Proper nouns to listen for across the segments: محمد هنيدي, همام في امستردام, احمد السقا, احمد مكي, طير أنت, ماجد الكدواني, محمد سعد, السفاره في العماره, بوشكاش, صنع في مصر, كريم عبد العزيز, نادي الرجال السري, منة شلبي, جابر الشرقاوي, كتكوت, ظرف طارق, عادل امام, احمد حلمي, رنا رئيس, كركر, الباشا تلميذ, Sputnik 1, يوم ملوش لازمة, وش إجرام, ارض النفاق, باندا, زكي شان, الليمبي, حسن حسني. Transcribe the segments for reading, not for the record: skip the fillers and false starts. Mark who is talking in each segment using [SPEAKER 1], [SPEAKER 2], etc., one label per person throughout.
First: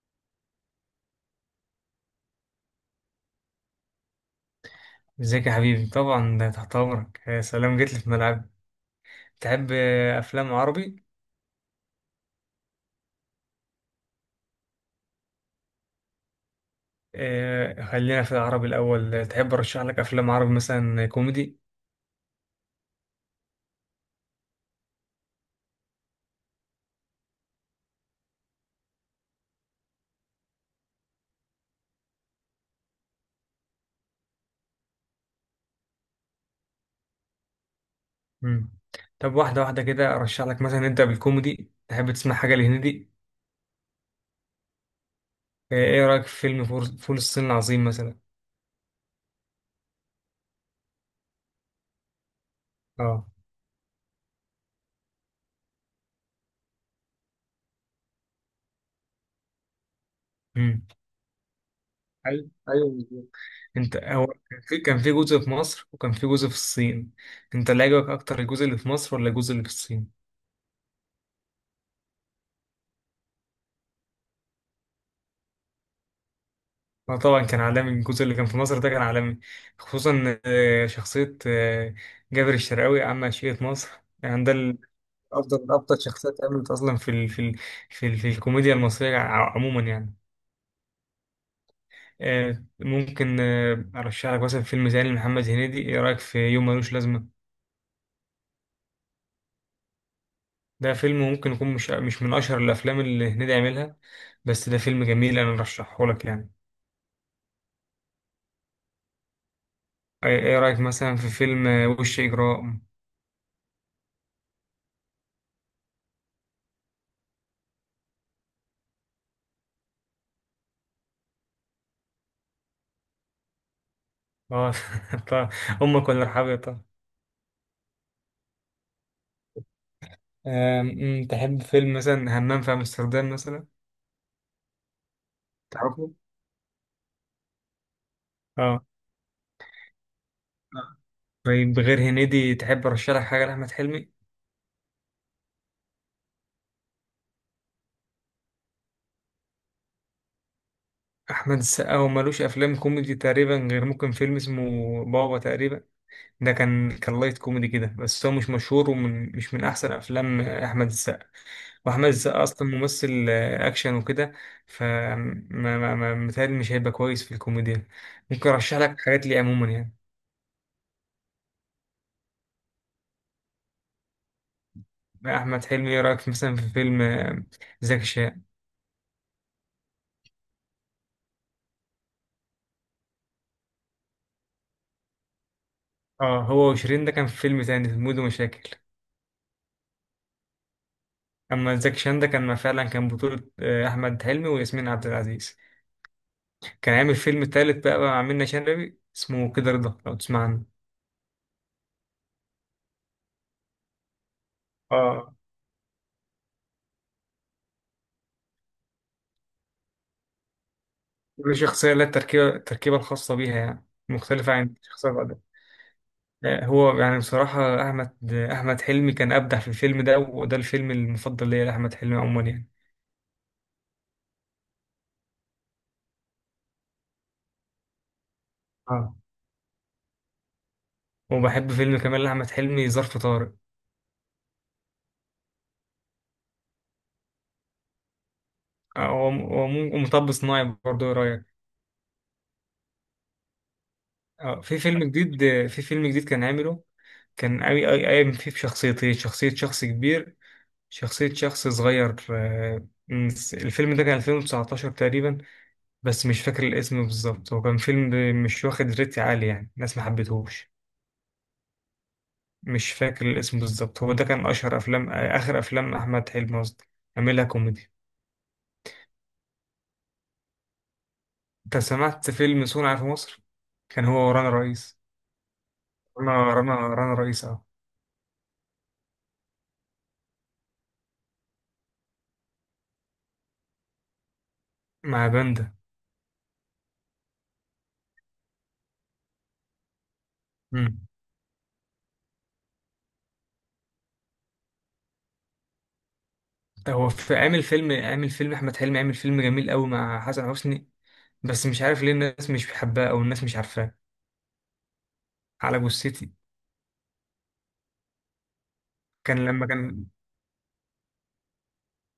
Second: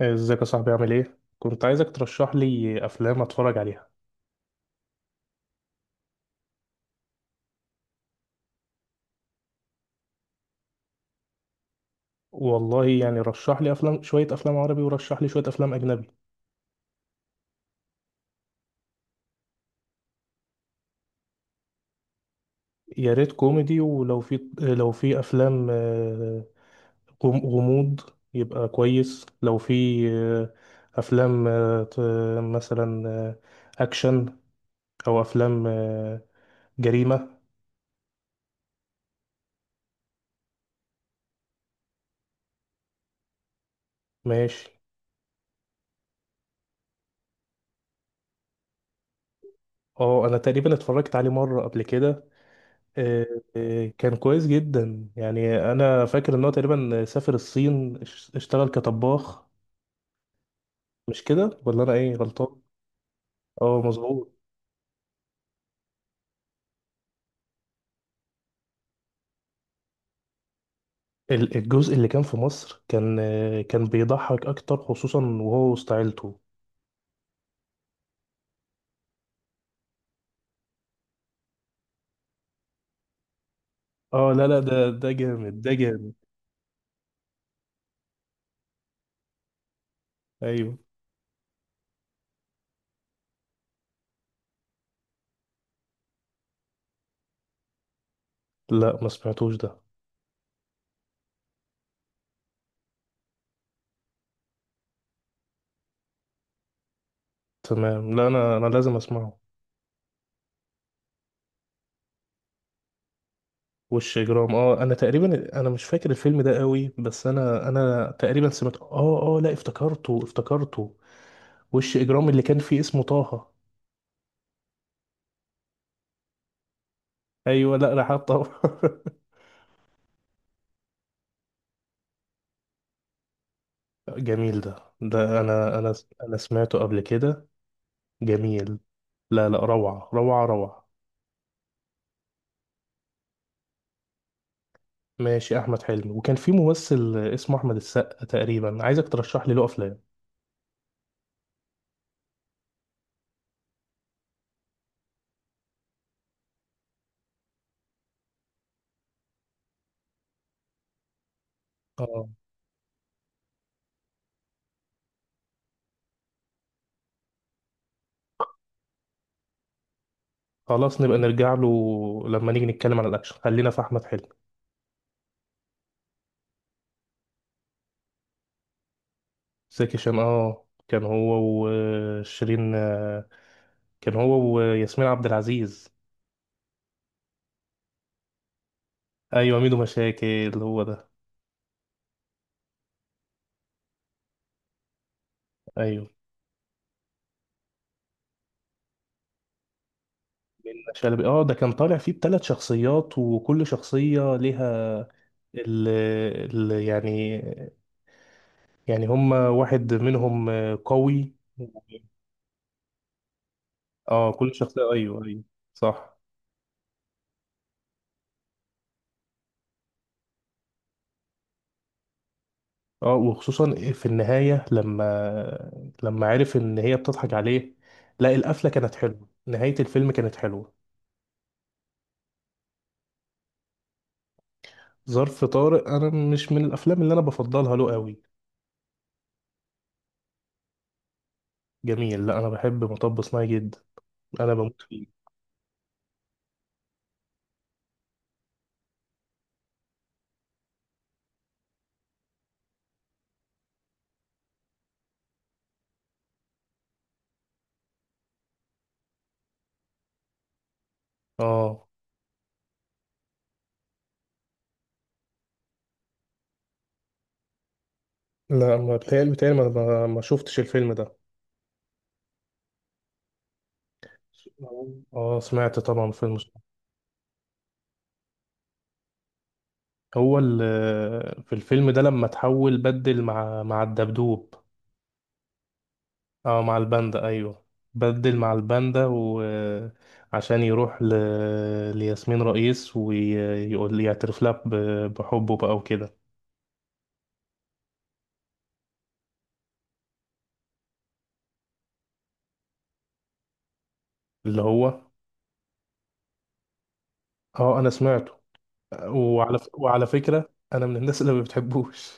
[SPEAKER 1] ازيك يا صاحبي؟ عامل ايه؟ كنت عايزك ترشح لي افلام اتفرج عليها.
[SPEAKER 2] ازيك يا حبيبي؟ طبعا، ده تحت امرك. يا سلام، جيت لي في ملعب. تحب افلام عربي؟
[SPEAKER 1] والله يعني رشح لي افلام، شوية افلام عربي ورشح لي شوية افلام اجنبي.
[SPEAKER 2] خلينا في العربي الاول. تحب ارشح لك افلام عربي مثلا كوميدي؟
[SPEAKER 1] يا ريت كوميدي، ولو في لو في افلام غموض يبقى كويس. لو في افلام مثلا اكشن او افلام جريمة.
[SPEAKER 2] مم. طب، واحده واحده كده ارشح لك. مثلا نبدا بالكوميدي. تحب تسمع حاجه لهندي؟
[SPEAKER 1] ماشي.
[SPEAKER 2] ايه رايك في فيلم فول الصين العظيم مثلا؟
[SPEAKER 1] اه، انا تقريبا اتفرجت عليه مرة قبل كده. آه،
[SPEAKER 2] اه،
[SPEAKER 1] كان كويس جدا. يعني انا فاكر ان هو تقريبا سافر الصين اشتغل كطباخ.
[SPEAKER 2] امم
[SPEAKER 1] مش كده ولا انا ايه
[SPEAKER 2] ايوه،
[SPEAKER 1] غلطان؟
[SPEAKER 2] ايوه، بالظبط.
[SPEAKER 1] اه
[SPEAKER 2] انت، هو
[SPEAKER 1] مظبوط.
[SPEAKER 2] كان في جزء في مصر، وكان في جزء في الصين. انت اللي عجبك اكتر الجزء اللي في مصر ولا الجزء اللي في الصين؟
[SPEAKER 1] الجزء اللي كان في مصر كان، كان بيضحك اكتر، خصوصا وهو وسط عيلته.
[SPEAKER 2] اه، طبعا كان عالمي. الجزء اللي كان في مصر ده كان عالمي. خصوصا شخصية جابر الشرقاوي، عم عشية مصر.
[SPEAKER 1] اه
[SPEAKER 2] يعني
[SPEAKER 1] لا لا، ده ده
[SPEAKER 2] أفضل
[SPEAKER 1] جامد، ده
[SPEAKER 2] أفضل
[SPEAKER 1] جامد.
[SPEAKER 2] شخصيات اتعملت أصلا في الكوميديا المصرية عموما يعني.
[SPEAKER 1] ايوه.
[SPEAKER 2] ممكن أرشح لك مثلا فيلم زي لمحمد هنيدي. إيه رأيك في يوم ملوش لازمة؟
[SPEAKER 1] لا ما سمعتوش ده.
[SPEAKER 2] ده فيلم ممكن يكون مش من أشهر الأفلام اللي هنيدي عملها، بس ده فيلم جميل، أنا أرشحه لك يعني.
[SPEAKER 1] تمام، لا انا لازم اسمعه.
[SPEAKER 2] إيه رأيك مثلا في فيلم وش إجرام؟
[SPEAKER 1] وش اجرام، اه انا تقريبا انا مش فاكر الفيلم ده قوي، بس انا تقريبا سمعت اه اه، لا افتكرته افتكرته. وش اجرام اللي كان فيه اسمه طه.
[SPEAKER 2] اه، طبعا. أمك ولا رحابية؟ طبعا.
[SPEAKER 1] ايوه، لا رحاب طبعا.
[SPEAKER 2] أم، أم، تحب فيلم مثلا همام في امستردام مثلا؟
[SPEAKER 1] جميل، ده ده انا انا
[SPEAKER 2] تعرفه؟
[SPEAKER 1] انا سمعته قبل كده. جميل.
[SPEAKER 2] اه.
[SPEAKER 1] لا لا، روعة روعة روعة.
[SPEAKER 2] آه. طيب، غير هنيدي تحب ارشح لك حاجه لاحمد حلمي؟
[SPEAKER 1] ماشي. احمد حلمي، وكان في ممثل اسمه احمد السقا تقريبا، عايزك ترشح لي له افلام.
[SPEAKER 2] احمد السقا هو ملوش افلام كوميدي تقريبا، غير ممكن فيلم اسمه بابا تقريبا. ده كان لايت كوميدي كده، بس هو مش مشهور مش من احسن افلام احمد السقا. واحمد
[SPEAKER 1] اه.
[SPEAKER 2] السقا اصلا ممثل اكشن وكده. ف متهيألي مش هيبقى كويس في الكوميديا. ممكن ارشح لك حاجات ليه عموما يعني.
[SPEAKER 1] خلاص نبقى نرجع له لما نيجي نتكلم عن الاكشن. خلينا في احمد حلمي.
[SPEAKER 2] احمد حلمي، ايه رايك مثلا في فيلم زكي شان؟
[SPEAKER 1] زكي شان، اه كان هو وشيرين، كان هو وياسمين عبد العزيز.
[SPEAKER 2] اه، هو وشيرين ده كان في فيلم تاني اسمه مود ومشاكل.
[SPEAKER 1] ايوه، ميدو مشاكل هو ده.
[SPEAKER 2] اما زكي شان ده كان فعلا، كان بطولة احمد حلمي وياسمين عبد العزيز.
[SPEAKER 1] ايوه.
[SPEAKER 2] كان عامل فيلم تالت بقى مع منة شلبي اسمه كده رضا، لو تسمع
[SPEAKER 1] من
[SPEAKER 2] عنه.
[SPEAKER 1] شلبي، اه ده كان طالع فيه بثلاث شخصيات، وكل شخصية ليها
[SPEAKER 2] اه،
[SPEAKER 1] ال ال يعني، يعني هم واحد منهم قوي.
[SPEAKER 2] كل شخصية لها التركيبة الخاصة بيها، يعني
[SPEAKER 1] اه
[SPEAKER 2] مختلفة
[SPEAKER 1] كل
[SPEAKER 2] عن
[SPEAKER 1] شخصية،
[SPEAKER 2] الشخصية
[SPEAKER 1] ايوه
[SPEAKER 2] بعدها.
[SPEAKER 1] ايوه. صح.
[SPEAKER 2] هو يعني بصراحة أحمد حلمي كان أبدع في الفيلم ده، وده الفيلم المفضل ليا لأحمد حلمي عموما يعني.
[SPEAKER 1] اه، وخصوصا في النهاية لما عرف ان هي بتضحك عليه. لا، القفلة كانت
[SPEAKER 2] اه،
[SPEAKER 1] حلوة، نهاية الفيلم كانت حلوة.
[SPEAKER 2] وبحب فيلم كمان لأحمد حلمي، ظرف طارق.
[SPEAKER 1] ظرف طارق انا مش من الافلام اللي انا بفضلها له قوي.
[SPEAKER 2] هو مطب صناعي برضه، إيه رأيك؟
[SPEAKER 1] جميل، لا انا بحب مطب صناعي جدا، انا
[SPEAKER 2] اه،
[SPEAKER 1] بموت فيه.
[SPEAKER 2] في فيلم جديد كان عامله. كان قوي قوي قايم فيه بشخصيتين، شخصية شخص كبير، شخصية شخص صغير. الفيلم ده كان 2019 تقريبا. بس مش فاكر الاسم بالظبط. هو كان فيلم مش واخد ريت عالي، يعني الناس ما حبتهوش.
[SPEAKER 1] اه
[SPEAKER 2] مش فاكر الاسم بالظبط. هو ده كان أشهر أفلام آخر أفلام أحمد حلمي قصدي، عاملها كوميدي.
[SPEAKER 1] لا، ما بتهيألي بتهيألي ما شفتش الفيلم ده.
[SPEAKER 2] أنت سمعت فيلم صنع في مصر؟ كان هو ورانا رئيس.
[SPEAKER 1] اه سمعت طبعا
[SPEAKER 2] رنا،
[SPEAKER 1] فيلم.
[SPEAKER 2] رنا، رنا رئيس، اه.
[SPEAKER 1] في الفيلم ده لما تحول بدل مع الدبدوب.
[SPEAKER 2] مع باندا.
[SPEAKER 1] اه مع الباندا، ايوه، بدل مع الباندا، وعشان يروح ل... لياسمين رئيس ويقول يعترف لها بحبه بقى وكده.
[SPEAKER 2] هو في عامل فيلم احمد حلمي عامل فيلم جميل قوي مع حسن حسني. بس مش عارف ليه الناس مش بتحبها او الناس مش عارفاه،
[SPEAKER 1] اللي هو.
[SPEAKER 2] على جثتي.
[SPEAKER 1] اه انا سمعته.
[SPEAKER 2] كان
[SPEAKER 1] وعلى ف...
[SPEAKER 2] لما كان.
[SPEAKER 1] وعلى فكرة انا من الناس اللي ما بتحبوش.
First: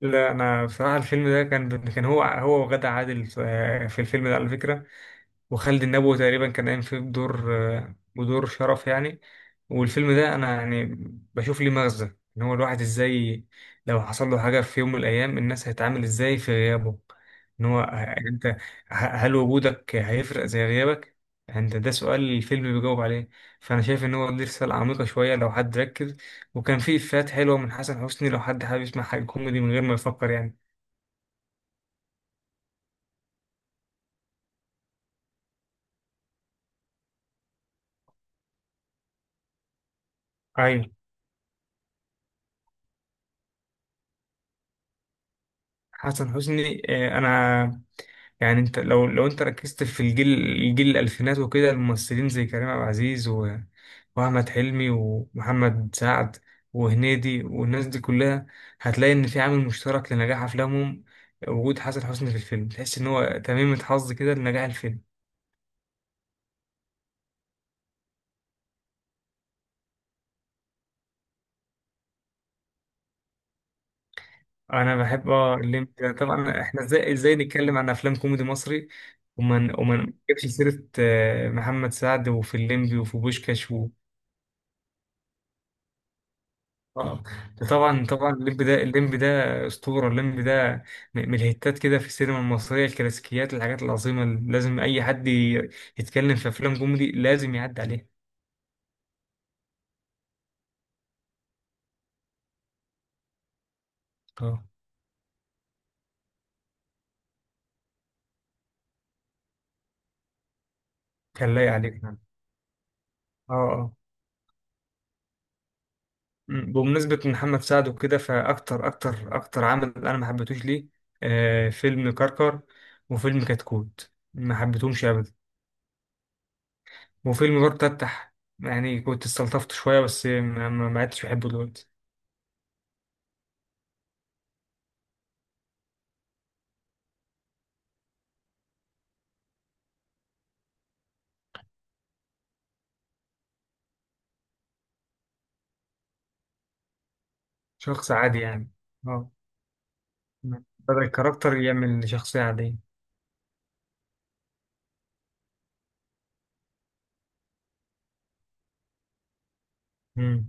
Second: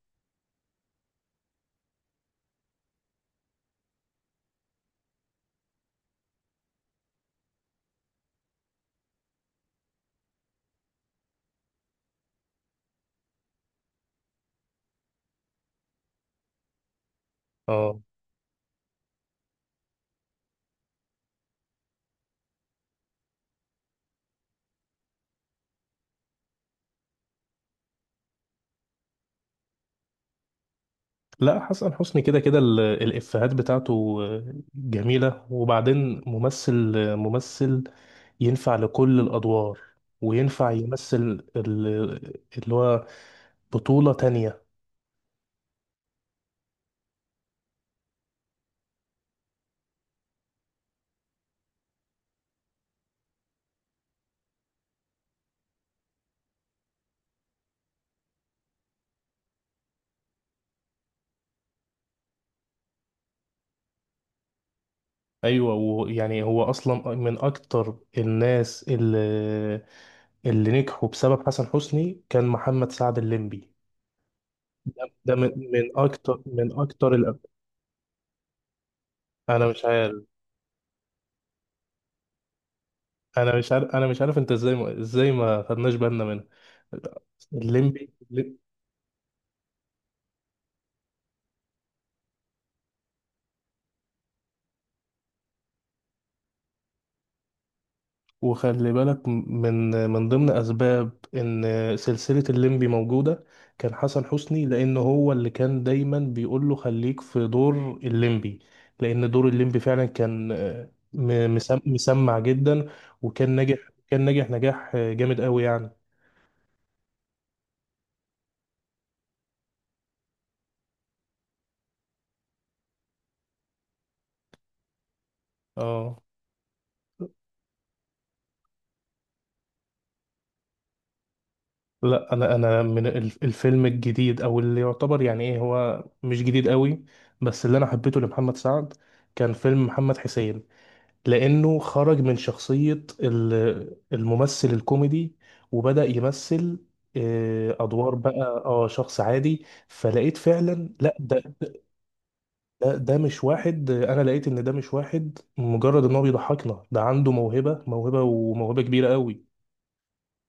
[SPEAKER 2] لا، انا بصراحه الفيلم ده كان هو وغادة عادل في الفيلم ده على فكره. وخالد النبوي تقريبا كان قايم فيه بدور شرف يعني. والفيلم ده انا يعني بشوف ليه مغزى. ان هو الواحد ازاي لو حصل له حاجه في يوم من الايام، الناس هتتعامل ازاي في غيابه. ان هو
[SPEAKER 1] اه.
[SPEAKER 2] انت هل وجودك هيفرق زي غيابك. انت ده سؤال الفيلم بيجاوب عليه. فانا شايف ان هو دي رساله عميقه شويه لو حد ركز. وكان فيه افيهات حلوه من حسن حسني، لو حد حابب يسمع حاجه كوميدي من غير ما يفكر يعني.
[SPEAKER 1] لا، حسن حسني كده كده الإفيهات بتاعته جميلة. وبعدين ممثل، ممثل ينفع لكل الأدوار، وينفع
[SPEAKER 2] ايوه.
[SPEAKER 1] يمثل اللي هو بطولة تانية.
[SPEAKER 2] حسن حسني انا يعني انت لو انت ركزت في الجيل. الجيل الالفينات وكده. الممثلين زي كريم عبد العزيز واحمد حلمي ومحمد سعد وهنيدي والناس دي كلها، هتلاقي ان في عامل مشترك لنجاح افلامهم. وجود حسن حسني في الفيلم، تحس ان هو تميمة حظ كده لنجاح الفيلم.
[SPEAKER 1] أيوة، ويعني هو أصلا من أكتر الناس اللي، اللي نجحوا بسبب حسن حسني كان محمد سعد الليمبي.
[SPEAKER 2] انا بحب
[SPEAKER 1] ده من من
[SPEAKER 2] الليمبي
[SPEAKER 1] أكتر،
[SPEAKER 2] طبعا.
[SPEAKER 1] من
[SPEAKER 2] احنا ازاي
[SPEAKER 1] أكتر
[SPEAKER 2] ازاي
[SPEAKER 1] الأب.
[SPEAKER 2] نتكلم عن افلام كوميدي مصري
[SPEAKER 1] أنا
[SPEAKER 2] ومن
[SPEAKER 1] مش
[SPEAKER 2] ومن
[SPEAKER 1] عارف،
[SPEAKER 2] نجيبش سيرة محمد سعد وفي الليمبي وفي بوشكاش؟
[SPEAKER 1] أنا مش عارف أنت إزاي، ما إزاي ما خدناش بالنا منها.
[SPEAKER 2] اه، ده طبعا
[SPEAKER 1] الليمبي.
[SPEAKER 2] طبعا الليمب ده اسطوره، الليمب ده من الهيتات كده في السينما المصريه، الكلاسيكيات، الحاجات العظيمه اللي لازم اي حد يتكلم في افلام كوميدي لازم يعدي عليها.
[SPEAKER 1] وخلي بالك، من ضمن اسباب ان سلسله الليمبي موجوده كان حسن
[SPEAKER 2] اه،
[SPEAKER 1] حسني، لان هو اللي كان دايما بيقول له خليك في دور الليمبي، لان دور الليمبي فعلا كان،
[SPEAKER 2] كان لايق عليك فعلا.
[SPEAKER 1] مسمع جدا. وكان
[SPEAKER 2] اه،
[SPEAKER 1] ناجح،
[SPEAKER 2] اه.
[SPEAKER 1] كان ناجح نجاح جامد قوي يعني.
[SPEAKER 2] بمناسبه محمد سعد وكده. فاكتر اكتر اكتر عمل انا ما حبيتهوش ليه؟ آه، فيلم كركر وفيلم كتكوت ما حبيتهمش ابدا.
[SPEAKER 1] اه
[SPEAKER 2] وفيلم برضه تفتح، يعني كنت استلطفت شويه، بس ما عدتش بحبه دلوقتي.
[SPEAKER 1] لا، انا من الفيلم الجديد، او اللي يعتبر، يعني ايه هو مش جديد قوي، بس اللي انا حبيته لمحمد سعد كان فيلم محمد حسين، لأنه خرج من شخصية الممثل الكوميدي وبدأ يمثل
[SPEAKER 2] شخص
[SPEAKER 1] أدوار
[SPEAKER 2] عادي
[SPEAKER 1] بقى،
[SPEAKER 2] يعني.
[SPEAKER 1] اه شخص
[SPEAKER 2] اه،
[SPEAKER 1] عادي. فلقيت فعلا،
[SPEAKER 2] بدأ
[SPEAKER 1] لا ده
[SPEAKER 2] الكاركتر يعمل شخصية عادية.
[SPEAKER 1] ده مش واحد. أنا لقيت إن ده مش واحد مجرد إن هو بيضحكنا، ده عنده موهبة، وموهبة كبيرة قوي.
[SPEAKER 2] مم.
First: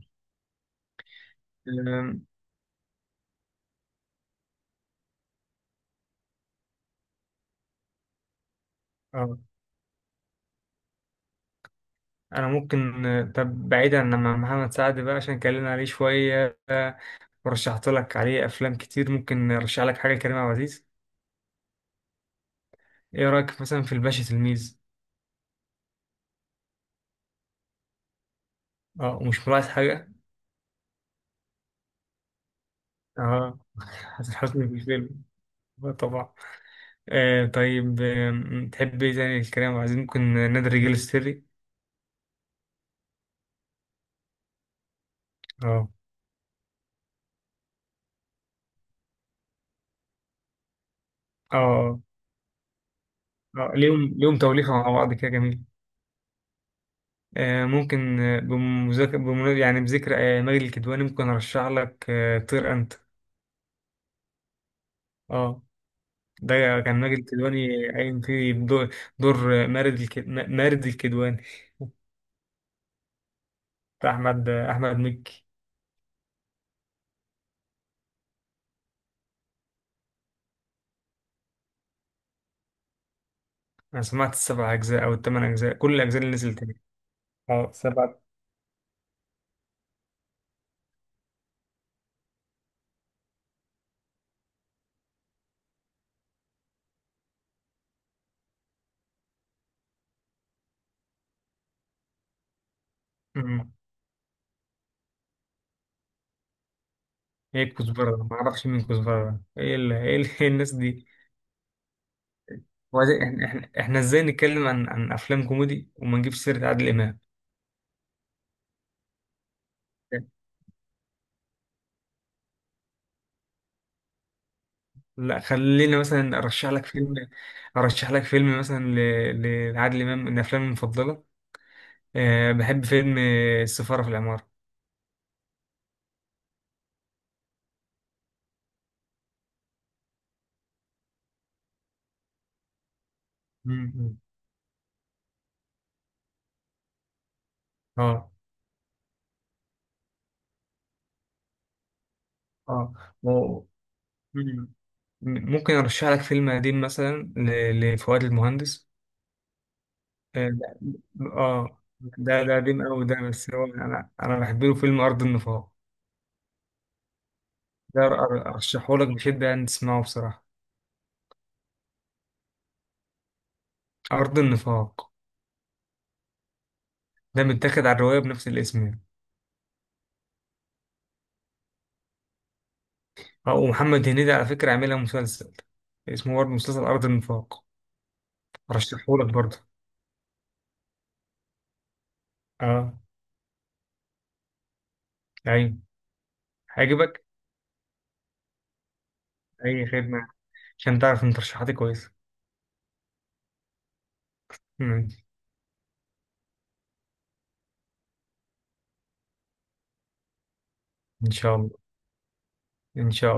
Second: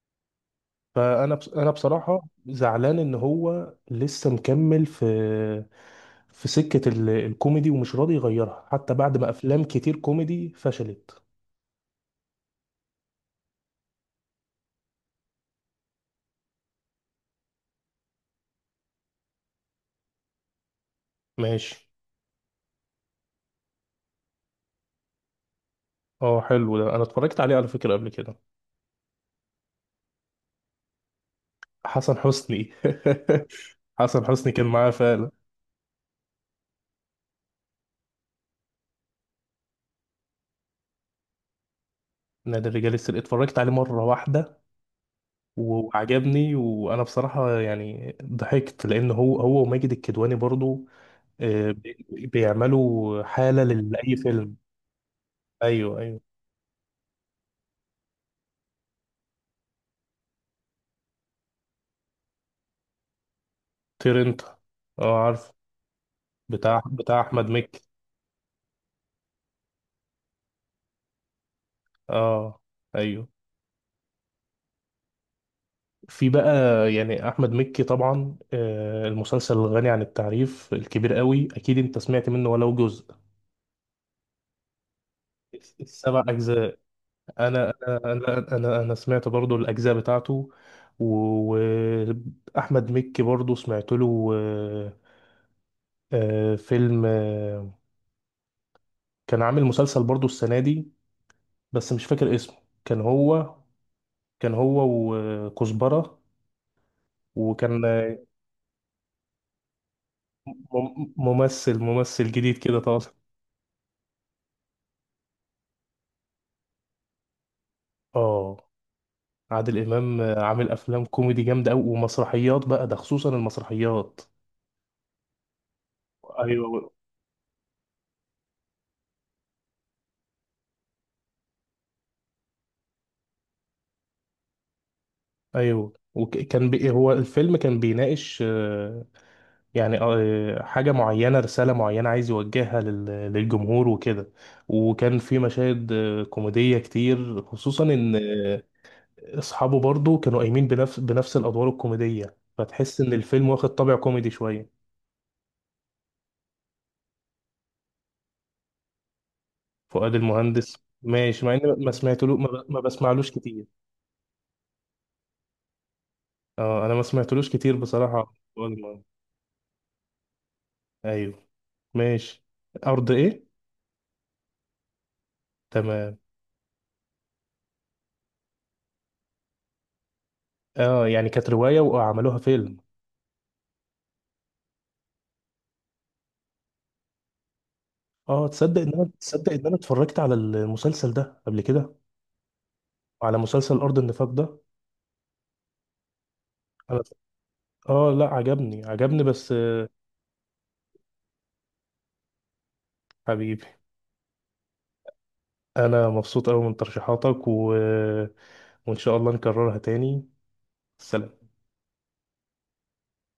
[SPEAKER 1] فأنا أنا
[SPEAKER 2] أم،
[SPEAKER 1] بصراحة زعلان إن هو لسه مكمل في في سكة الكوميدي، ومش راضي يغيرها حتى بعد ما
[SPEAKER 2] اه،
[SPEAKER 1] أفلام كتير كوميدي فشلت.
[SPEAKER 2] أنا ممكن طب بعيدا عن مع محمد سعد بقى، عشان اتكلمنا عليه شوية ورشحت لك عليه أفلام كتير. ممكن أرشح لك حاجة كريم عبد العزيز؟
[SPEAKER 1] ماشي.
[SPEAKER 2] إيه رأيك مثلا في الباشا تلميذ؟
[SPEAKER 1] اه حلو، ده انا اتفرجت عليه على فكرة قبل كده.
[SPEAKER 2] اه، ومش ملاحظ حاجة؟
[SPEAKER 1] حسن حسني.
[SPEAKER 2] اه.
[SPEAKER 1] حسن
[SPEAKER 2] حسن
[SPEAKER 1] حسني كان
[SPEAKER 2] حسني في
[SPEAKER 1] معاه
[SPEAKER 2] الفيلم
[SPEAKER 1] فعلا.
[SPEAKER 2] طبعا. آه، طيب. تحب إيه تاني لكريم عبد العزيز؟ ممكن نادي الرجال السري؟
[SPEAKER 1] نادي الرجال السري اتفرجت عليه مرة واحدة
[SPEAKER 2] اه،
[SPEAKER 1] وعجبني، وانا بصراحة يعني ضحكت، لان هو وماجد الكدواني برضو، آه،
[SPEAKER 2] اه.
[SPEAKER 1] بي- بيعملوا حالة
[SPEAKER 2] ليهم
[SPEAKER 1] لأي
[SPEAKER 2] ليهم
[SPEAKER 1] فيلم.
[SPEAKER 2] توليفة مع بعض كده، جميل.
[SPEAKER 1] ايوه ايوه.
[SPEAKER 2] ممكن بمذاكرة بمنا- يعني بذكر ماجد الكدواني، ممكن أرشح لك طير أنت.
[SPEAKER 1] طير انت، اه عارف،
[SPEAKER 2] اه، ده
[SPEAKER 1] بتاع
[SPEAKER 2] كان ماجد
[SPEAKER 1] احمد
[SPEAKER 2] الكدواني
[SPEAKER 1] مكي.
[SPEAKER 2] قايم فيه بدور مارد الكدواني.
[SPEAKER 1] اه ايوه.
[SPEAKER 2] بتاع أحمد مكي.
[SPEAKER 1] في بقى، يعني احمد مكي طبعا، المسلسل الغني عن التعريف الكبير قوي، اكيد انت سمعت منه ولو جزء.
[SPEAKER 2] أنا سمعت السبع أجزاء أو الثمان أجزاء، كل الأجزاء
[SPEAKER 1] السبع
[SPEAKER 2] اللي نزلت تاني.
[SPEAKER 1] اجزاء،
[SPEAKER 2] اه،
[SPEAKER 1] انا
[SPEAKER 2] سبع.
[SPEAKER 1] أنا سمعت برضو الاجزاء بتاعته. واحمد مكي برضو سمعت له، فيلم كان عامل مسلسل برضو السنه دي، بس مش فاكر اسمه. كان هو
[SPEAKER 2] مم.
[SPEAKER 1] كان هو وكزبره،
[SPEAKER 2] ايه
[SPEAKER 1] وكان،
[SPEAKER 2] الكزبرة ده؟ معرفش مين كزبرة ده. إيه الناس دي؟
[SPEAKER 1] ممثل جديد كده طالع.
[SPEAKER 2] وبعدين، احنا احنا إحنا ازاي نتكلم عن افلام كوميدي وما نجيبش سيرة عادل امام؟
[SPEAKER 1] اه عادل امام عامل افلام كوميدي جامده قوي، ومسرحيات بقى ده خصوصا المسرحيات.
[SPEAKER 2] لا خلينا مثلا،
[SPEAKER 1] ايوه
[SPEAKER 2] ارشح لك فيلم مثلا لعادل امام من افلامي المفضله. أه، بحب فيلم السفاره في العماره.
[SPEAKER 1] ايوه. وكان بي، هو الفيلم كان بيناقش، يعني حاجه معينه، رساله معينه عايز يوجهها للجمهور
[SPEAKER 2] مم.
[SPEAKER 1] وكده. وكان في مشاهد كوميديه كتير، خصوصا ان
[SPEAKER 2] اه،
[SPEAKER 1] آه، اصحابه برضو كانوا قايمين بنفس الادوار الكوميديه،
[SPEAKER 2] اه،
[SPEAKER 1] فتحس ان الفيلم
[SPEAKER 2] و-
[SPEAKER 1] واخد طابع كوميدي
[SPEAKER 2] مم.
[SPEAKER 1] شويه.
[SPEAKER 2] ممكن ارشح لك فيلم قديم مثلا لفؤاد المهندس.
[SPEAKER 1] فؤاد
[SPEAKER 2] اه،
[SPEAKER 1] المهندس،
[SPEAKER 2] ده
[SPEAKER 1] ماشي، مع اني
[SPEAKER 2] آه،
[SPEAKER 1] ما سمعتلو
[SPEAKER 2] ده ده
[SPEAKER 1] ما
[SPEAKER 2] قديم قوي ده،
[SPEAKER 1] بسمعلوش
[SPEAKER 2] بس هو
[SPEAKER 1] كتير.
[SPEAKER 2] انا بحب له فيلم ارض النفاق.
[SPEAKER 1] اه انا ما سمعتلوش كتير
[SPEAKER 2] ده
[SPEAKER 1] بصراحة، أول
[SPEAKER 2] ارشحه
[SPEAKER 1] مرة.
[SPEAKER 2] لك بشده ان تسمعه بصراحه.
[SPEAKER 1] ايوه، ماشي. ارض ايه؟
[SPEAKER 2] ارض النفاق
[SPEAKER 1] تمام.
[SPEAKER 2] ده متاخد على الروايه بنفس الاسم يعني.
[SPEAKER 1] اه يعني كانت رواية وعملوها فيلم.
[SPEAKER 2] اه، ومحمد هنيدي على فكرة عاملها مسلسل، اسمه برضه مسلسل أرض النفاق.
[SPEAKER 1] اه، تصدق ان انا،
[SPEAKER 2] أرشحهولك
[SPEAKER 1] تصدق
[SPEAKER 2] برضه.
[SPEAKER 1] ان انا اتفرجت على المسلسل ده قبل كده،
[SPEAKER 2] اه.
[SPEAKER 1] على مسلسل ارض النفاق ده.
[SPEAKER 2] أيوة،
[SPEAKER 1] انا،
[SPEAKER 2] هيعجبك.
[SPEAKER 1] اه لا عجبني عجبني، بس
[SPEAKER 2] أي خدمة، عشان تعرف إن ترشيحاتي كويسة.
[SPEAKER 1] حبيبي
[SPEAKER 2] مم.
[SPEAKER 1] انا مبسوط قوي من ترشيحاتك، و... وان شاء الله نكررها تاني.
[SPEAKER 2] إن
[SPEAKER 1] سلام.
[SPEAKER 2] شاء الله. إن شاء الله.